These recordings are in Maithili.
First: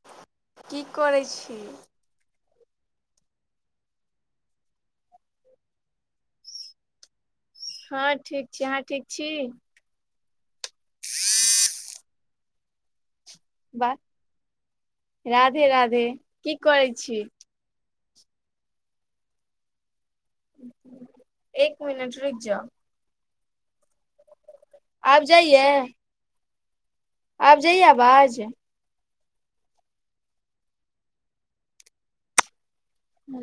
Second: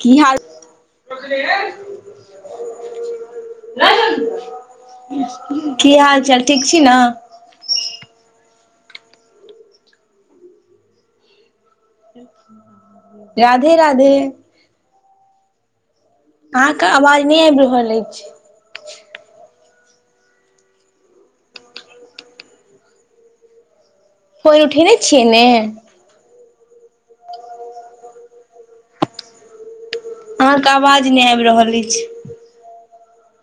की हाल? की करै छी। की हाल चाल ठीक छी न। हँ ठीक छी अहाँ ठीक छी। राधे वाह राधे। राधे राधे। की अहाँके करै छी आवाज नहि आबि रहल अइछ। एक मिनट रूक जाउ। कोल उठेने आब छियै ने। जाइये आब जइया अबाज। अहाँके आवाज नहि आबि रहल अइछ।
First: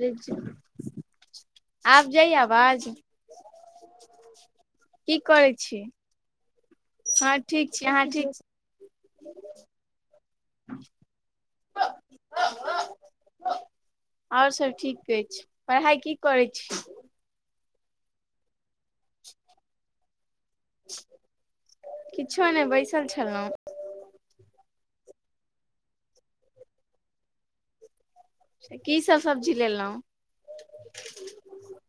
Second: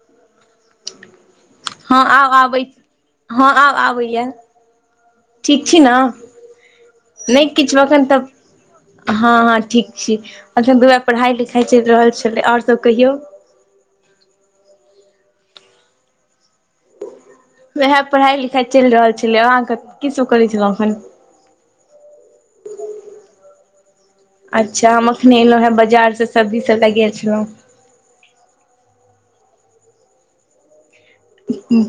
रूक जाउ। हँ आब जाइ या आबै आवाज हँ आब आबैया की करै छी। हँ नई ठीक किछो छी एखन अहाँ तऽ। ठीक छी हँ हँ ठीक छी एखन दू पढ़ाई लिखाई चलि रहल छलै ओर सब कहियौ। और सब ठीक अइछ पढ़ाई की करै छी। उएह पढ़ाई लिखाई चलि रहल छलै अहाँके। की सब करे छलो अखन। किछो नहि बैसल छलहुँ अच्छा हम अखन एलहुँ हें बाजार से सब्जी सब ले गेल छलहुँ। की सब सब्जी लेलहुँ।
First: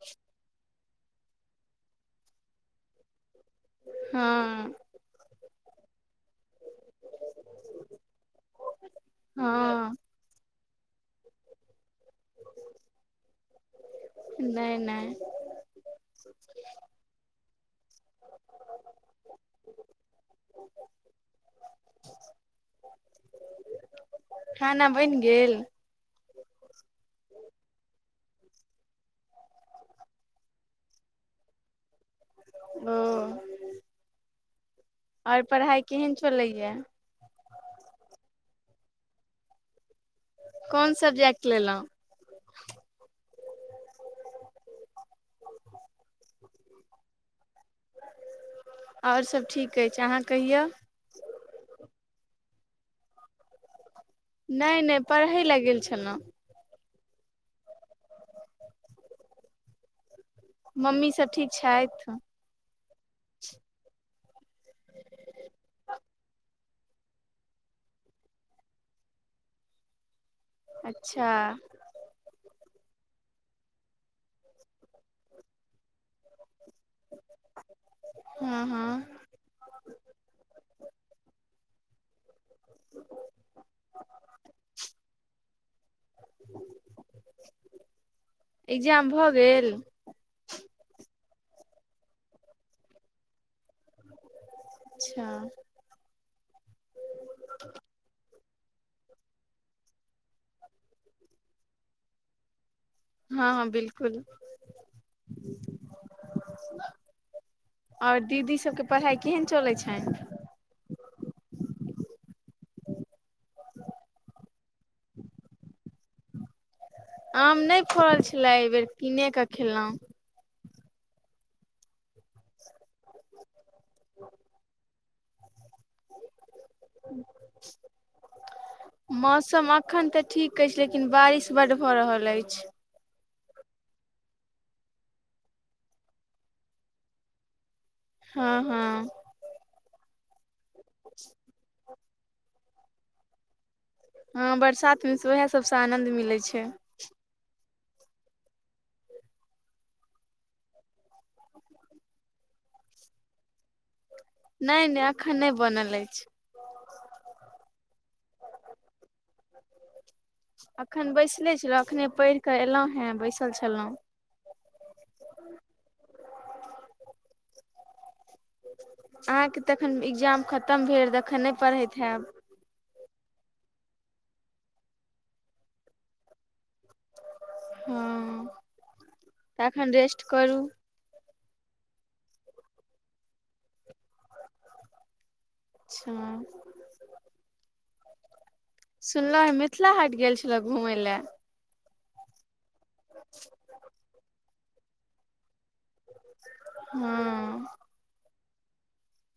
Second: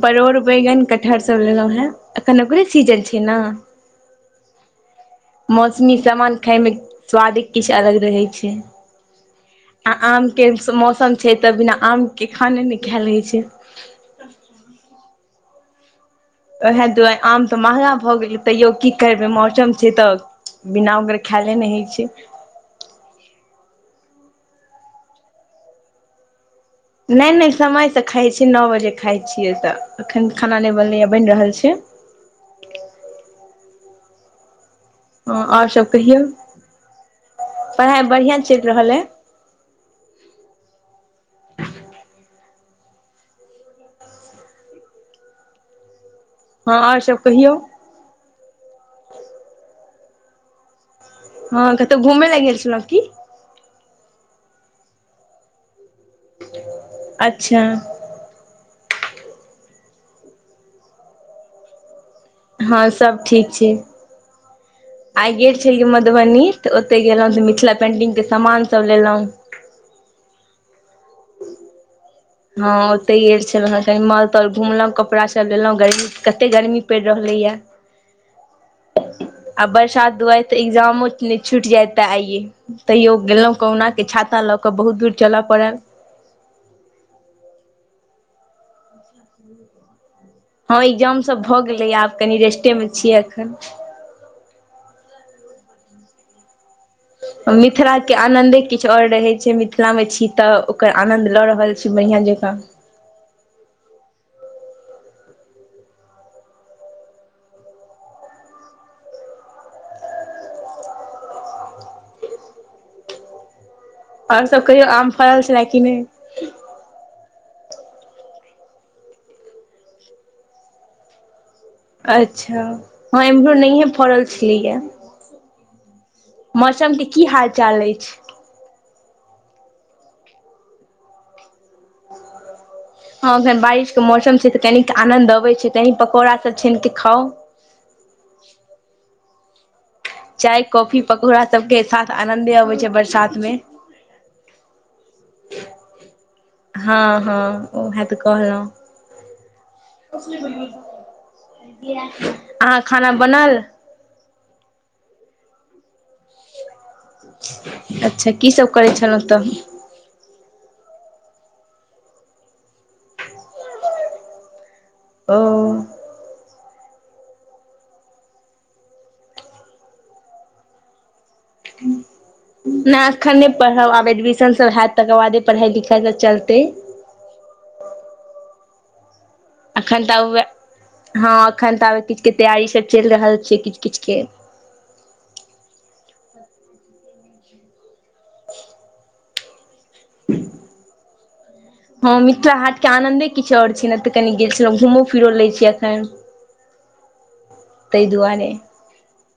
परोड़ बैगन कटहर सब लेलहुँ हें एखन ओेकरे सीजन छै ने। हँ। मौसमी सामान खाय मे स्वादे किछ अलग रहे छै आ हँ आम। के मौसम छै तऽ बिना आमके खाने नहि खायएल होय छै। नई नई। उएह दुआरे आम तऽ महगा भऽ गेलै तैयो की करबै मौसम छै तऽ। बिना आम्र खायइले नहि होइ छै। खाना बैन गेल। नहि नहि समयसँ खाइ छियै नौ बजे खाइ छियै त एखन खाना नहि बनैए बनि रहल छै। ओ ओर हँ आओर पढ़ाई सभ केहन कहियौ चलैया। पढ़ाइ बढ़ियाँ चल रहल अय। कोन सबजेक्ट लेलहुँ। हँ ओर सब कहियौ। ओर सब ठीक अइछ अहाँ कहियौ। हँ कतो घुमै लै गेल छलो की। नहि नहि पढ़य लै गेल छलहुँ। अच्छा। मम्मी सब ठीक छैथ।। हँ सब ठीक छै। आइ गेल छलौ मधुबनी त ओते गेलहुं ते मिथिला पेंटिंग के सामान सब लेंलौं। अच्छा। [inaudible] हँ ओते गेल छलहुँ हेँ कनि मलतल घुमलोहुँ कपड़ा सब लेलहुँ गर्मी कते गर्मी पड़ि रहलैए। हँ हँ। आ बरसात दुरे त एग्जामो नई छूट जैत त आइये। तइयो गेलहुँ कहुना के छाता लऽक बहुत दूर चलऽ पड़ल। [inaudible] इक्जाम भ गेल? हँ इक्जाम सब भ गेलै, आब कनी रेस्टे मे छियै अखन। अच्छा। मिथिला के आनंदे किछु आओर रहै छै, मिथिला मे छी त ओकर आनंद ल रहल छी बढ़ियाँ जकाँ? हँ-हँ बिलकुल अओर दीदी सबके पढ़ाई केहेन चलै छनि? आओर सब कहियौ, आम फरल छला कि नै? आम नै फरल छला अइबेर किनेक खेलौं। अच्छा, हँ एम्हरो नहिये फरल छ्लैया। मौसम के की हाल चाल अछि? [inaudible] मौसम अखन त ठीक अछि लेकिन बारिश बड्ड भ रहल अछि। हँ एखन बारिश के मौसम छै त कनिक आनंद अबै छै, कनी पकौड़ा त छानिक खाउ। हँ-हँ। चाय कॉफी पकौड़ा सबके साथ आनन्दे अबै छै बरसात मे। हँ बरसातमे त वैह सबसं आनंद मिलै छै। हँ-हँ उहे त कहलौं। [unintelligible] अहाँक खाना बना ल नै नै अखन नै बनल अछि। अच्छा की सब करै छलौं त? अखन बैसले छलौं, अखने पढ़िक एलौं हेँ बैसल छलौं। ओ अहाँके त अखन इक्जाम खत्तम भेल त अखन नै पढ़ैत हैब? ना एखन नै पढ़ब, आब एडमिशन सब हैत तकर बादे पढ़ाई लिखाइ सब चलतै। हँ। तखन अखन त रेस्ट आब वैह, करू [inaudible] हँ अखन ताबे किछ किछ तैयारी सब चलि रहल छै किछ किछ के। अच्छा। [inaudible] सुनलौं हें मिथिला हाट गेल छलौं घुमै ले। हँ मिथिला हाट के आनन्दे किछु आओर छै न त कनी गेल छलौं, घूमो फिर लै छी अखन। [inaudible] हँ। तै दुआरे।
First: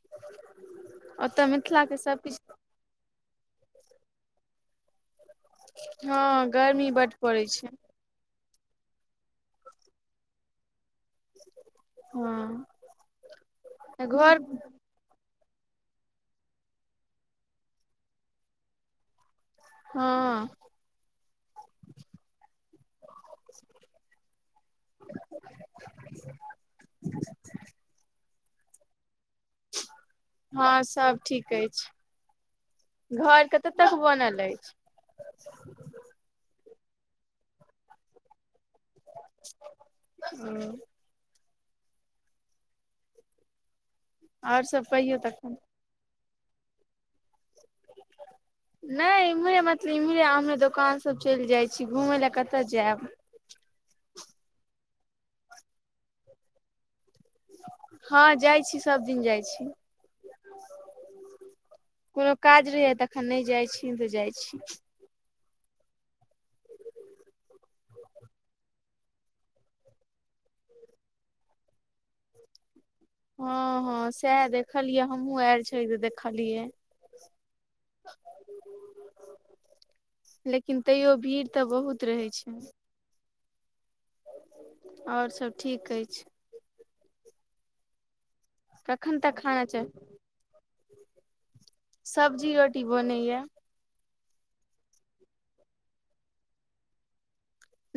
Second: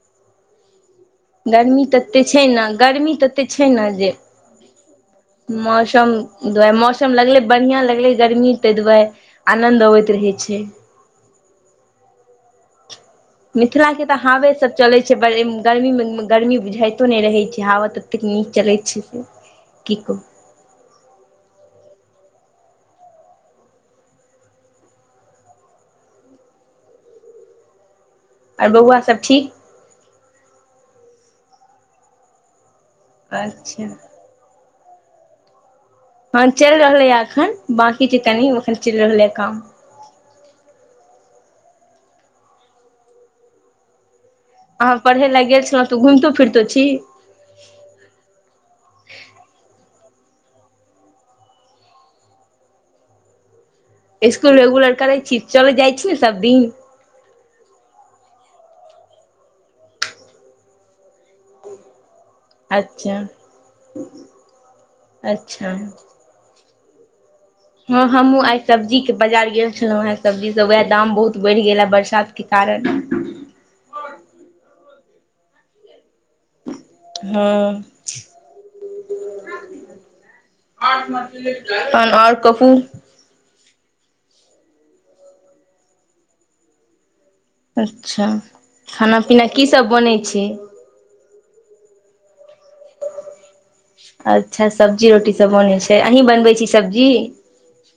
[inaudible] गर्मी तते छै सभकिछु न, ने गर्मी तते छै न जे मौसम हँ दुआरे, गर्मी बड्ड मौसम लगलै पड़ैत छै बढ़ियां लगलै गर्मी तै दुआरे आनन्द अबैत रहै छै। हँ। मिथिला के त घर हाबे सब चलै [unintelligible] गर्मी मे गर्मी बुझाइतो नै रहै छै, हाबा ततेक नीक चलैत छै से। की [inaudible] कहू हँ। [unintelligible] [unintelligible] ह आओर बौआ सब ठीक? [inaudible] हँ सब ठीक अछि। घर कते तक अच्छा बनल अछि? [inaudible] हँ चलि रहले ह अखन बांकी छै कनी, अखन चलि रहलै ह काम। हूं। सभ अहाँ कहियौ पढ़े ल तखन गेल छलहुँ तऽ घुमतो फिरतो छी। नहि इम्हरे मतलब इम्हरे अम्हरे दोकान सब चलि जाइ छी, घुमय लए कतय जायब। इसकु रेगुलर करै छी, चल जाइ छी ने सबदिन। हँ जाइ छी, सबदिन जाइ छी। कोनो काज रहैए तऽ अच्छा एखन नहि जाइत छी, नै जाइत छी। अच्छा! हँ हमहुँ आइ सब्जीक के बाजार गेल छलहुँ हेँ, सब्जी से उएह दाम बहुत बढ़ि गेल हे बरसात के कारण। हँ- हँ सएह देखलियै हमूँ आयल छलियै तऽ देखलियै। हँ। लेकिन तैयो भीड़ तऽ बहुत तहन रहै आओर छै कहू। आओर सभ ठीक अछि। अच्छा कखन खाना- तक पीना की चाही सब बनै छै। सब्जी रोटी बनैया। अच्छा सब्जी रोटीसभ बनैत छै, अहींँ बनबैत छी सब्जी?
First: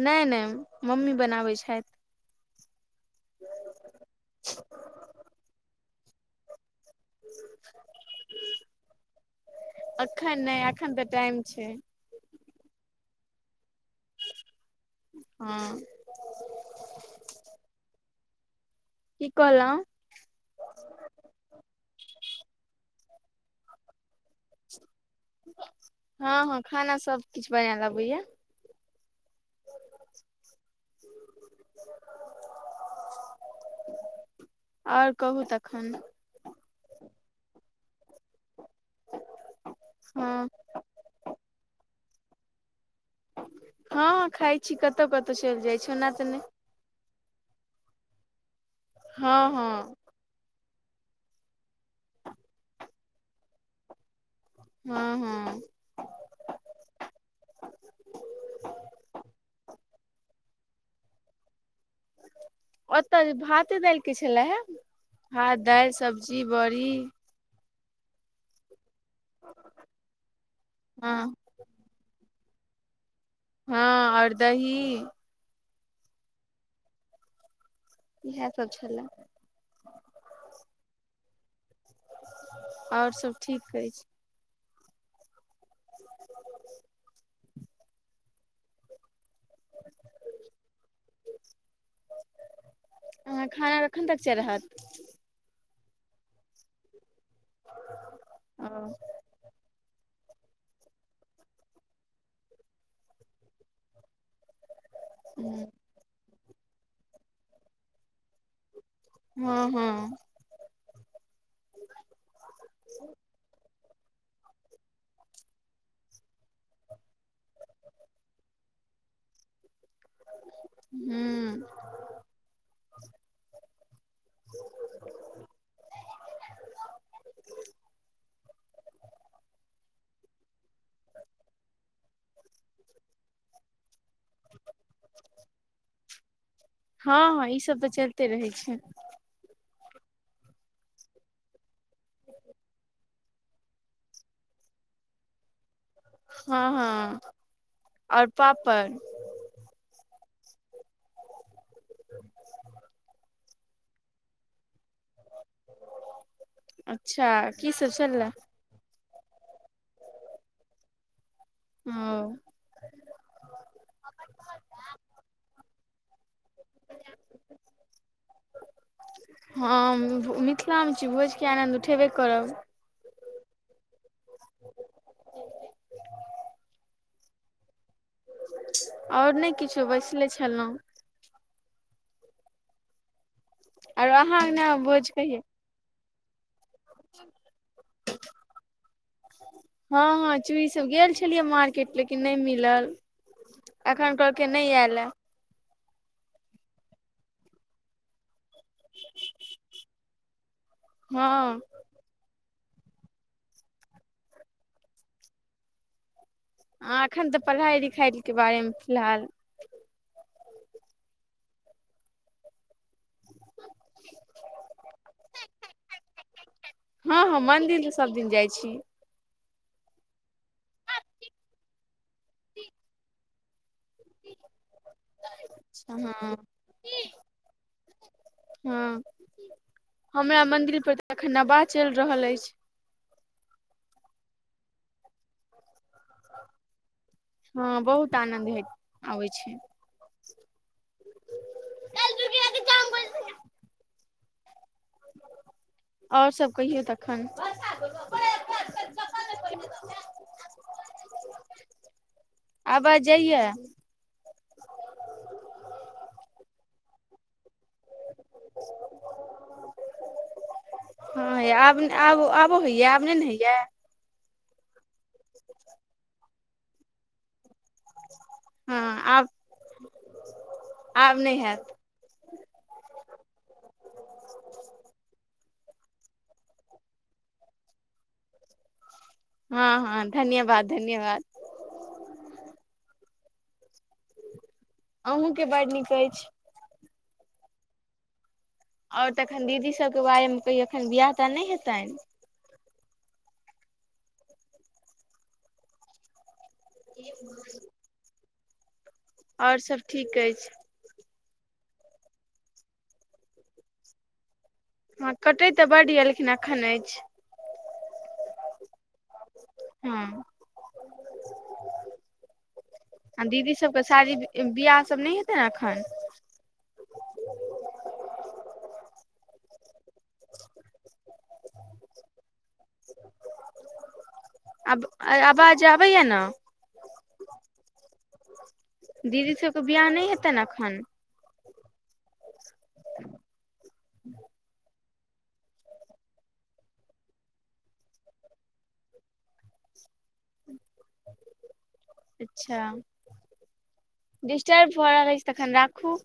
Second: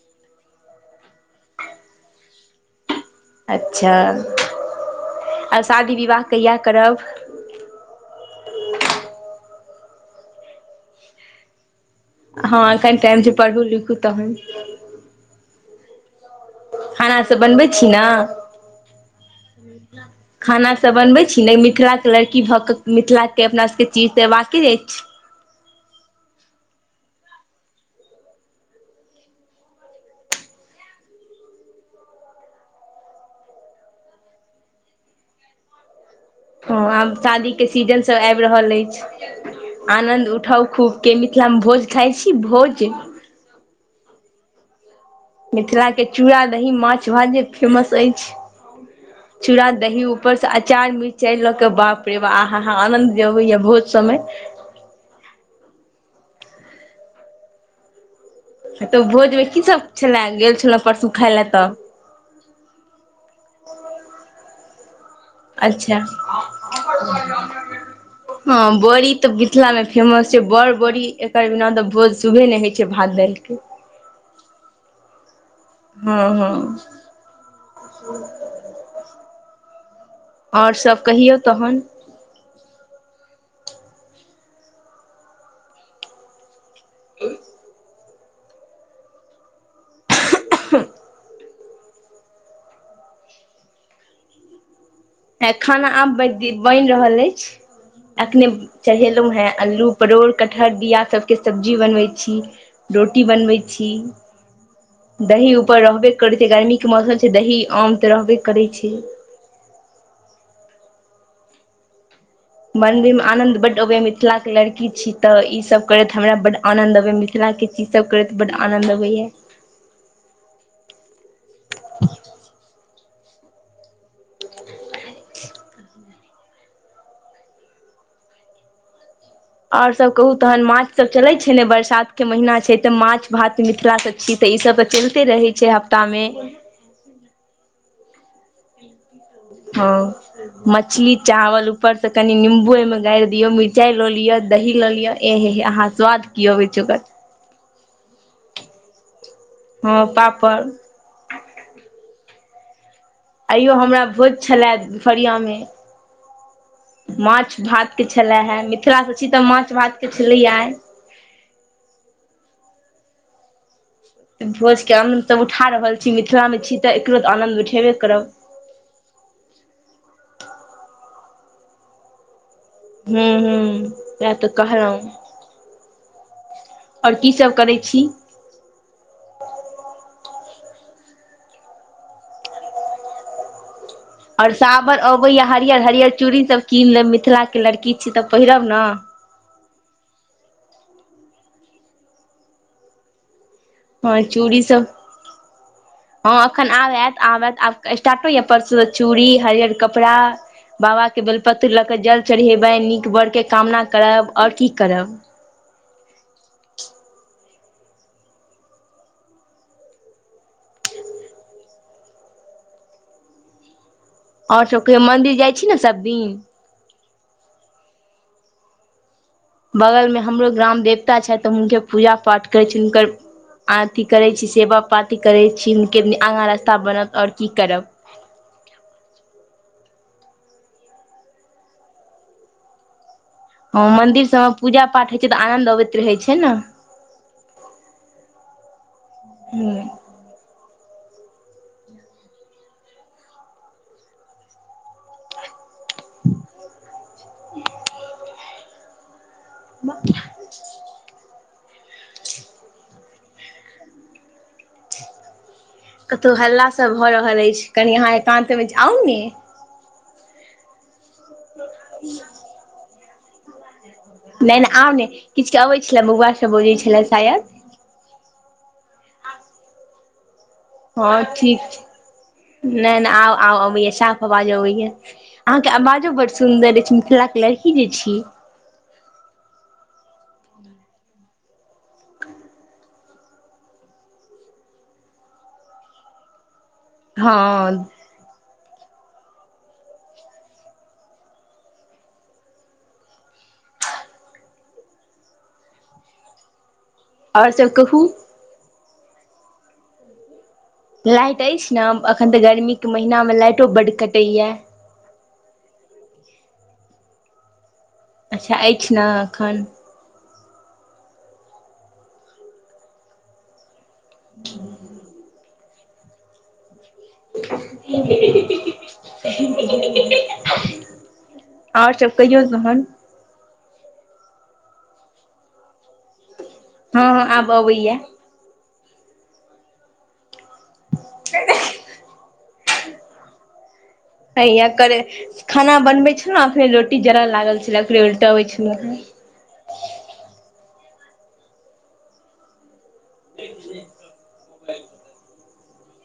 नहि -नहि मम्मी बनाबैत छैथ। अच्छा आ शादी विवाह कहिया करब? एखन नहि एखन तऽ टाइम छै। हँ एखन टाइम जे पढ़बू- लिखू तखन। हँ। खाना सब बनबै छी ने। की कहलहुँ खाना सब बनबै छी ने मिथिला लड़की भऽ के मिथिला के अपना सबके चीज तऽ एबाके अछि। हँ- हँ खाना सब किछु बनायल अबैया। [inaudible] आओर कहू तखन। हँ आब शादी के सीजन सब आबि रहल अछि, आंनद हँ उठाउ खूब। के मिथिला मे भोज खाइ छी भोज। हँ खाइ छी कतो- कतो। मिथिला के चूड़ा दही माछ भात जे फेमस अइछ, हँ चूड़ा- हँ दही। ऊपर से अचार मिरचाइ लऽ के, बाप रे बा आ- अहा आनंद जे अबैया भोज सब में हँ- हँ। तऽ भोजमे की सभ छलए, गेल छलहुँ परसू खााय लए तऽ। ओतऽ भाते दालिके छलए हे, भात -दालि अच्छा सब्जी बड़ी। हँ बड़ी तऽ मिथिला मे फेमस छै, बड़- बड़ी हँ एकर बिना तऽ भोज शुभे नहि होइत छै भात- दालिके। हँ आओर दही। हं-हं। इएह सब छलै। आओर सभ कहियौ तहन। आओर सभ ठीक अइछ। [unintelligible] अहां के खाना कखन तक चड़हत? खाना आब बनि रहल अइछ, अखने ओ चढ़ेलहु हां अल्लू परोड़ कटहर बिआ सबके सब्जी बनबै छी रोटी बनबै छी। दही हँ उपर रहबे करै गर्मीे के मौसम छैं दही आम त रहबे करै छैय। हॅं हॅं। मंन्दिर में आनंद बड अबैया मिथिला के लड़की छी त ई सभ करैत हमरा बड आनंद अबैया मिथिला के। ई सभ करैत बड आनन्द अबैया। हम्म [unintelligible] [unintelligible] और सब कहू तहन माछ सब चले छैय ने बरसात के महीना छैं त माछ भात मिथिला के छी त ई सभ त चलिते रहैय छैय हफ्ता में। हाॅं हाँ ई सब त चलिते रहैय छैय। हाॅं मछली चावल ऊपर से कनि निम्बू ऐमें गारी दियो। मिरचाइ ल लिय दही ल लिय एहे हे अहाँ स्वाद। की हँ अबै छै ओकर हँ और पापड़। हँ पापड़। आइयो हमरा भोज छल। दुपहरिया में अच्छा माछ की सब भात के छलए छला हा मीत मिथिला छी त माछ भाँत के छलैय आइ। हाँ त भोज के आनन्द उठा रहल छी। मिथिला में छी त एकरो त आनन्द उठेबे करब। हम मिथिला में छी भोज के आनन्द उठेबे करब। हम्म हम्म सेहै त कहलौं। और की सभ करैय छी। और नैय किछो बैसले छलहुँ। आर अहाँ और अंगना साबन भोज कहिया अबैया हरियर हरियर चूड़ी सब कीन लेब मिथिला के लड़की छी त पहिरब ना। हाॅं हाॅं चूड़ी सभ गेल छलियै मार्केट लेकिन नैय मिलल। एखन ह कहलकै चूड़ी नहि सब आयल ए हँ अखन आब आत आब आत स्टार्ट ऐ। परसु से चूड़ी हरियर कपड़ा बाबा के हँ बेलपत्र लक। जल चढ़ेबैन नीक बड़ के कामना करब और की करब। आ एखन त पढ़ाई लिखाई के बारे में फिलहाल। [unintelligible] और सब कहियौ मंदिर जाइ छी ने सभ दिन। हँ हँ मन्दिर त सबदिन जाइ छी। बगल में हमरो ग्राम देवता छैथ हुनके पूजा पाठ करै छथि हुनकर आरती करैत छी सेवा पाती करैत छी हुनके हँ आगा रस्ता बनत और की करब। हॅं हमरा मंदिर पर त एखन नवाह चलि रहल अछि। हँ मंन्दिर सब में पूजा पाठ होइत छै त आनन्द अबैत रहैत छै न। हँ बहुत आनन्द हे आबैय छै। ह और सभ कहियौ ताखाइन [unintelligible] [unintelligible] आबाज जइय। कतहु हल्ला सब भ रहल अछि कनि अहाँ एकान्त में जाउ ने। [unintelligible] हँ ये आब आब आबो होइया आब नै ने होइया। नैय नैय आब नैं किछ के अबै छेल बौआ सब बजैत छेल शायद। हम्म आब [unintelligible] हँ ठीक हैत छै, नैय- नैय आ अबैया, साफ आवाज अबैया। अहाँ के आवाजो बड सुन्दर अछि, मिथिला के लड़की जे छी। हँ -हँ, धन्यवाद! धन्यवाद! अहुँके बड़ नीक ऐछ। हँ। आओर तखन दीदी सबके बारेमे कहियौ, एखन बिआह तऽ नहि हेतनि। आओर सब कहू? आओर सब ठीक अछि। लाइट अछि ने, अखन तऽ गर्मीके महिनामे लाइटो बड्ड कटैया। हँ, कटैत तऽ बड्ड यए, लेकिन एखन अछि। अच्छा! अछि ने एखन। हँ, आ दीदी सब पसादी बियाह सब नहि हेतैन एखन? ह [inaudible] ह [inaudible] [inaudible] आओर सब कहियौ तहन--तहन। [inaudible] आब आबाज आबैया ने। हँ- हँ, आब अबैया। दीदी सबके बियाह नहि हेतन अखन? ह [inaudible] हइया करे खाना बनबै छलहुँ, फे रोटी जरऽ लागल छलै, ओेकरे उलटबै छलहुँ। अच्छा! डिस्टर्ब भ रहै छै, तखन राखू।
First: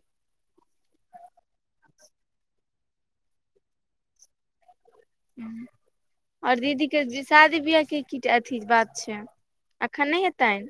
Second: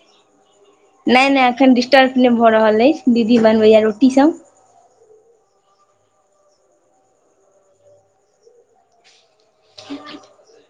नहि -नहि अखन डिस्टर्ब नहि भऽ रहल अछि, दीदी बनबैया रोटीसभ। ह। आओर दीदीे शादी बिआाह के की अथी बात छैन, अखन नहि हेतनि।